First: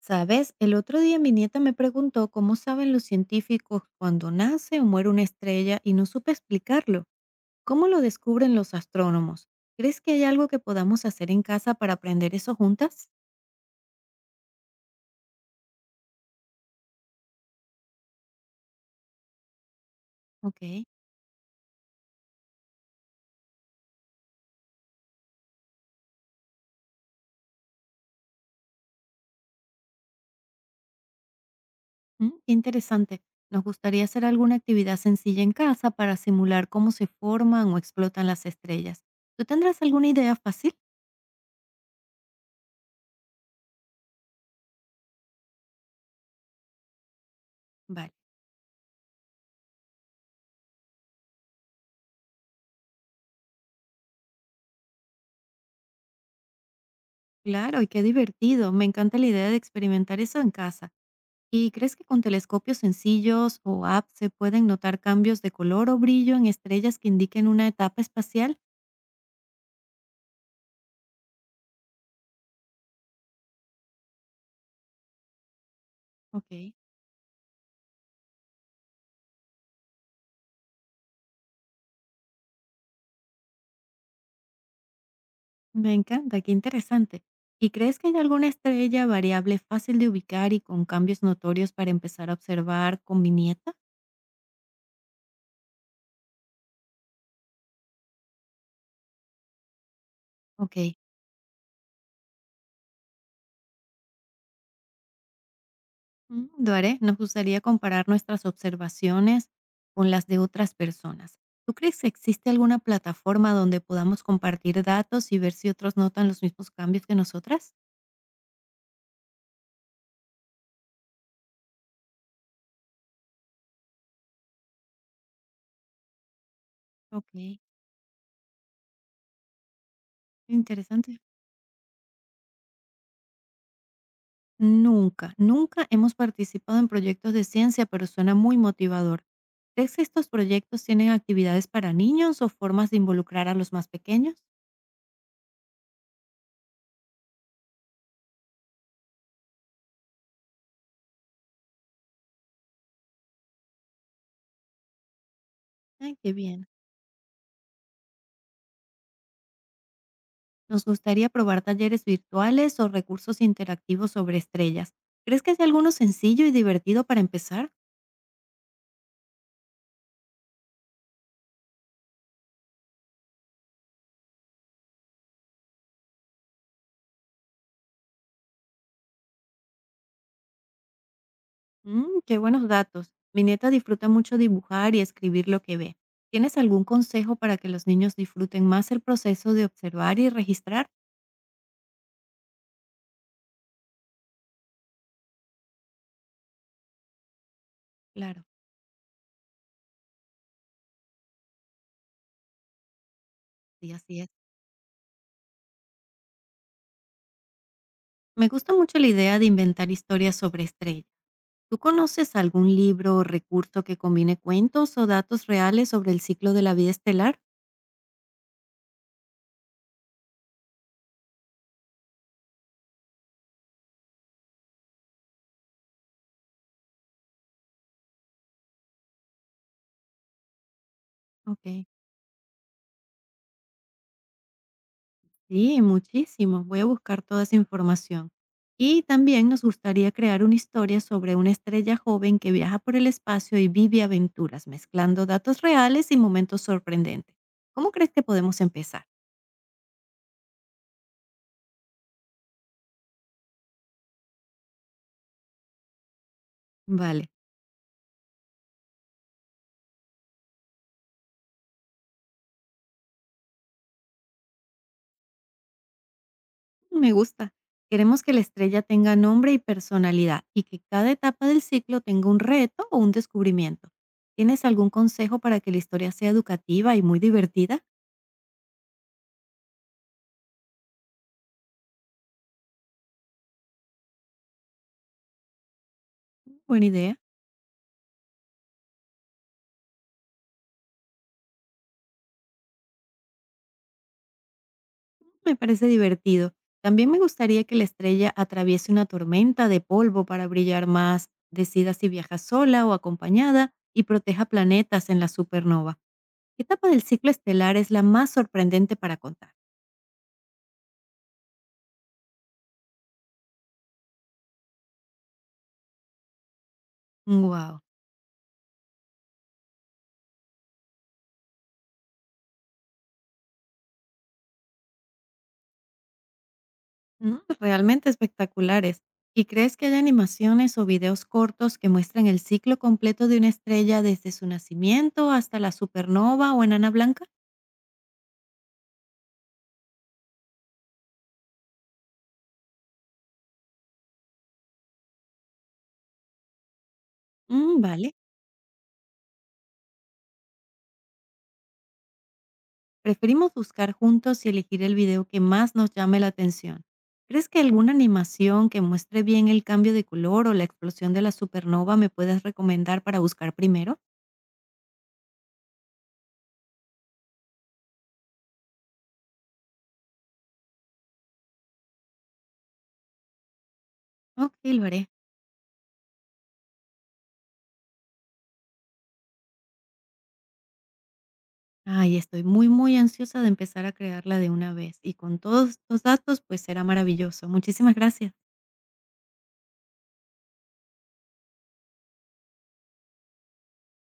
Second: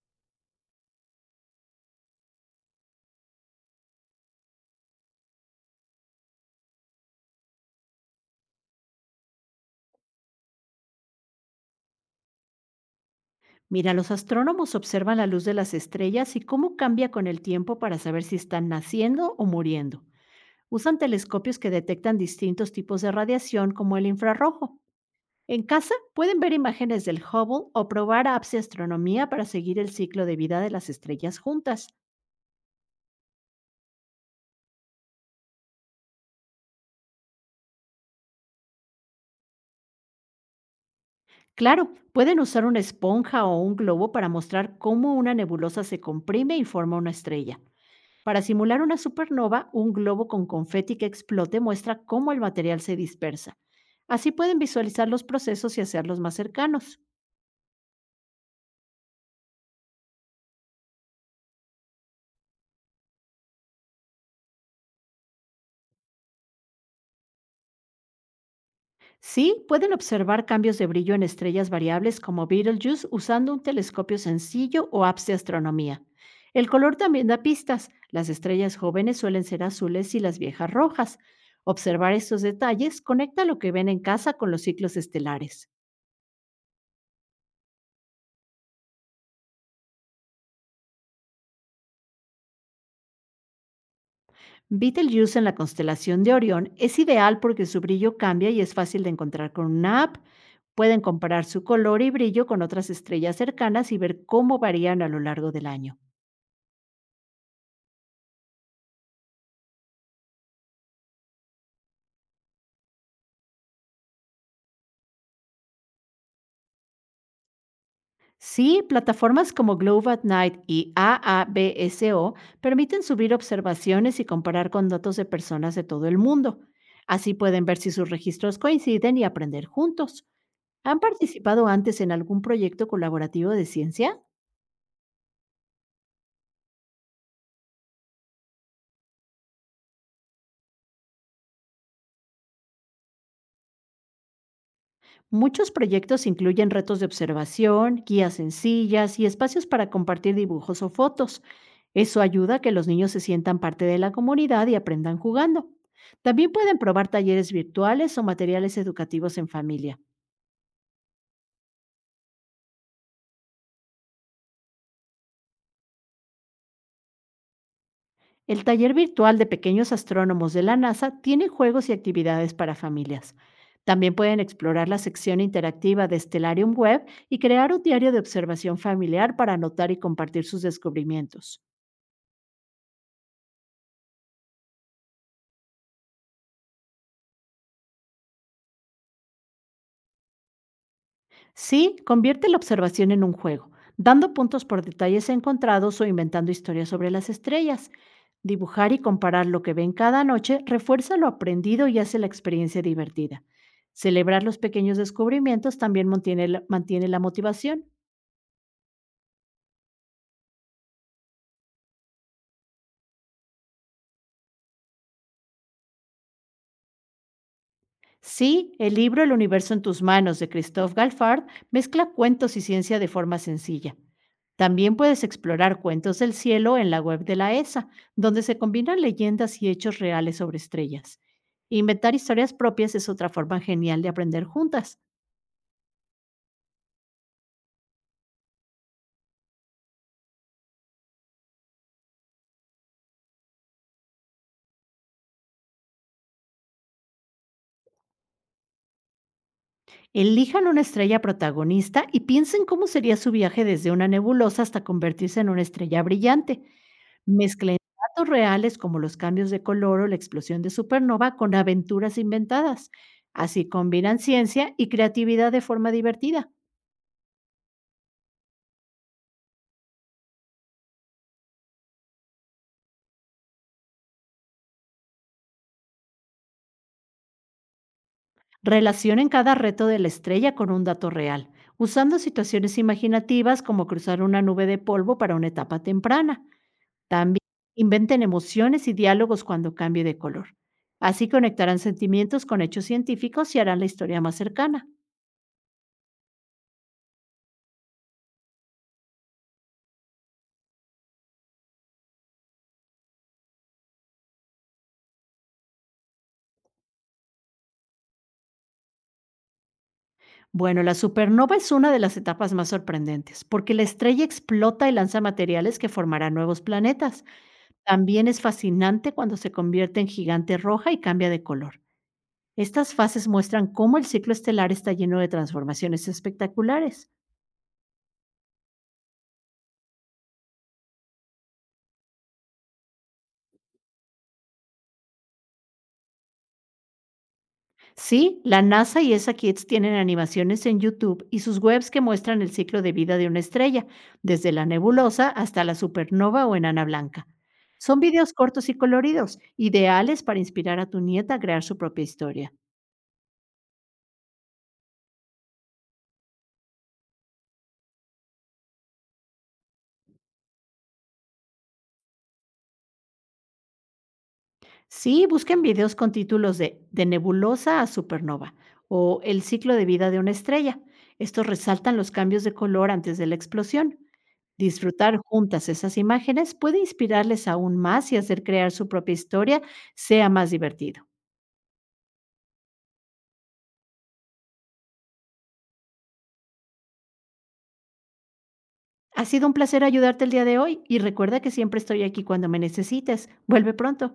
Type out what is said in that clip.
¿Sabes? El otro día mi nieta me preguntó cómo saben los científicos cuando nace o muere una estrella y no supe explicarlo. ¿Cómo lo descubren los astrónomos? ¿Crees que hay algo que podamos hacer en casa para aprender eso juntas? Mira, los astrónomos observan la luz de las estrellas y cómo cambia con el tiempo para saber si están naciendo o muriendo. Ok. Usan telescopios que detectan distintos tipos de radiación como el infrarrojo. En casa pueden ver imágenes del Hubble o probar apps de astronomía para seguir el ciclo de vida de las estrellas juntas. Qué interesante. Nos gustaría hacer alguna actividad sencilla en casa para simular cómo se forman o explotan las estrellas. ¿Tú tendrás alguna idea fácil? Claro, pueden usar una esponja o un globo para mostrar cómo una nebulosa se comprime y forma una estrella. Vale. Para simular una supernova, un globo con confeti que explote muestra cómo el material se dispersa. Así pueden visualizar los procesos y hacerlos más cercanos. Claro, y qué divertido. Me encanta la idea de experimentar eso en casa. ¿Y crees que con telescopios sencillos o apps se pueden notar cambios de color o brillo en estrellas que indiquen una etapa espacial? Sí, pueden observar cambios de brillo en estrellas variables como Betelgeuse usando un telescopio sencillo o apps de astronomía. Ok. El color también da pistas. Las estrellas jóvenes suelen ser azules y las viejas rojas. Observar estos detalles conecta lo que ven en casa con los ciclos estelares. Me encanta, qué interesante. ¿Y crees que hay alguna estrella variable fácil de ubicar y con cambios notorios para empezar a observar con viñeta? Betelgeuse en la constelación de Orión es ideal porque su brillo cambia y es fácil de encontrar con una app. Ok. Pueden comparar su color y brillo con otras estrellas cercanas y ver cómo varían a lo largo del año. Mm, lo haré. Nos gustaría comparar nuestras observaciones con las de otras personas. ¿Tú crees que existe alguna plataforma donde podamos compartir datos y ver si otros notan los mismos cambios que nosotras? Sí, plataformas como Globe at Night y AABSO permiten subir observaciones y comparar con datos de personas de todo el mundo. Así Ok. pueden ver si sus registros coinciden y aprender juntos. ¿Han Interesante. participado antes en algún proyecto colaborativo de ciencia? Nunca, nunca hemos participado en proyectos de ciencia, pero suena muy motivador. ¿Crees que estos proyectos tienen actividades para niños o formas de involucrar a los más pequeños? Muchos proyectos incluyen retos de observación, guías sencillas y espacios para compartir dibujos o fotos. Eso ayuda a que los niños se sientan parte de la comunidad y aprendan jugando. Ay, qué También bien. pueden probar talleres virtuales o materiales educativos en familia. Nos gustaría probar talleres virtuales o recursos interactivos sobre estrellas. ¿Crees que hay alguno sencillo y divertido para empezar? El taller virtual de pequeños astrónomos de la NASA tiene juegos y actividades para familias. También pueden explorar la sección interactiva de Stellarium Web y crear un diario de observación familiar para anotar y compartir sus descubrimientos. Qué buenos datos. Mi nieta disfruta mucho dibujar y escribir lo que ve. ¿Tienes algún consejo para que los niños disfruten más el proceso de observar y registrar? Sí, convierte la observación en un juego, dando puntos por detalles encontrados o inventando historias sobre las estrellas. Claro, Dibujar y comparar lo que ven cada noche refuerza lo aprendido y hace la experiencia divertida. sí, así es. Celebrar los pequeños descubrimientos también mantiene la motivación. Me gusta mucho la idea de inventar historias sobre estrellas. ¿Tú conoces algún libro o recurso que combine cuentos o datos reales sobre el ciclo de la vida estelar? Sí, el libro El universo en tus manos de Christophe Galfard mezcla cuentos y ciencia de forma sencilla. También puedes explorar cuentos del cielo en la web de la ESA, donde se combinan leyendas y hechos reales sobre estrellas. Ok, Inventar historias propias es otra forma genial de aprender juntas. sí, muchísimo. Voy a buscar toda esa información. Y también nos gustaría crear una historia sobre una estrella joven que viaja por el espacio y vive aventuras, mezclando datos reales y momentos sorprendentes. ¿Cómo crees que podemos empezar? Elijan una estrella protagonista y piensen cómo sería su viaje desde una nebulosa hasta convertirse en una estrella brillante. Vale. Mezclen datos reales como los cambios de color o la explosión de supernova con aventuras inventadas. Así combinan ciencia y creatividad de forma divertida. Me gusta. Queremos que la estrella tenga nombre y personalidad y que cada etapa del ciclo tenga un reto o un descubrimiento. ¿Tienes algún consejo para que la historia sea educativa y muy divertida? Relacionen cada reto de la estrella con un dato real, usando situaciones imaginativas como cruzar una nube de polvo para una etapa temprana. Buena idea. También inventen emociones y diálogos cuando cambie de color. Así conectarán sentimientos con hechos científicos y harán la historia más cercana. Me parece divertido. También me gustaría que la estrella atraviese una tormenta de polvo para brillar más, decida si viaja sola o acompañada y proteja planetas en la supernova. ¿Qué etapa del ciclo estelar es la más sorprendente para contar? Bueno, la supernova es una de las etapas más sorprendentes, porque la estrella explota y lanza materiales que formarán nuevos planetas. Wow. También es fascinante cuando se convierte en gigante roja y cambia de color. Estas fases muestran cómo el ciclo estelar está lleno de transformaciones espectaculares. Realmente espectaculares. ¿Y crees que hay animaciones o videos cortos que muestren el ciclo completo de una estrella desde su nacimiento hasta la supernova o enana blanca? Sí, la NASA y ESA Kids tienen animaciones en YouTube y sus webs que muestran el ciclo de vida de una estrella, desde la nebulosa hasta la supernova o enana blanca. Mm, Son vale. videos cortos y coloridos, ideales para inspirar a tu nieta a crear su propia historia. Preferimos buscar juntos y elegir el video que más nos llame la atención. ¿Crees que alguna animación que muestre bien el cambio de color o la explosión de la supernova me puedas recomendar para buscar primero? Sí, busquen videos con títulos de nebulosa a supernova o El ciclo de vida de una estrella. Estos resaltan los cambios de color antes de la explosión. Ok, lo haré. Disfrutar juntas esas imágenes puede inspirarles aún más y hacer crear su propia historia sea más divertido. Ay, estoy muy, muy ansiosa de empezar a crearla de una vez. Y con todos estos datos, pues será maravilloso. Muchísimas gracias. Ha sido un placer ayudarte el día de hoy y recuerda que siempre estoy aquí cuando me necesites. Vuelve pronto.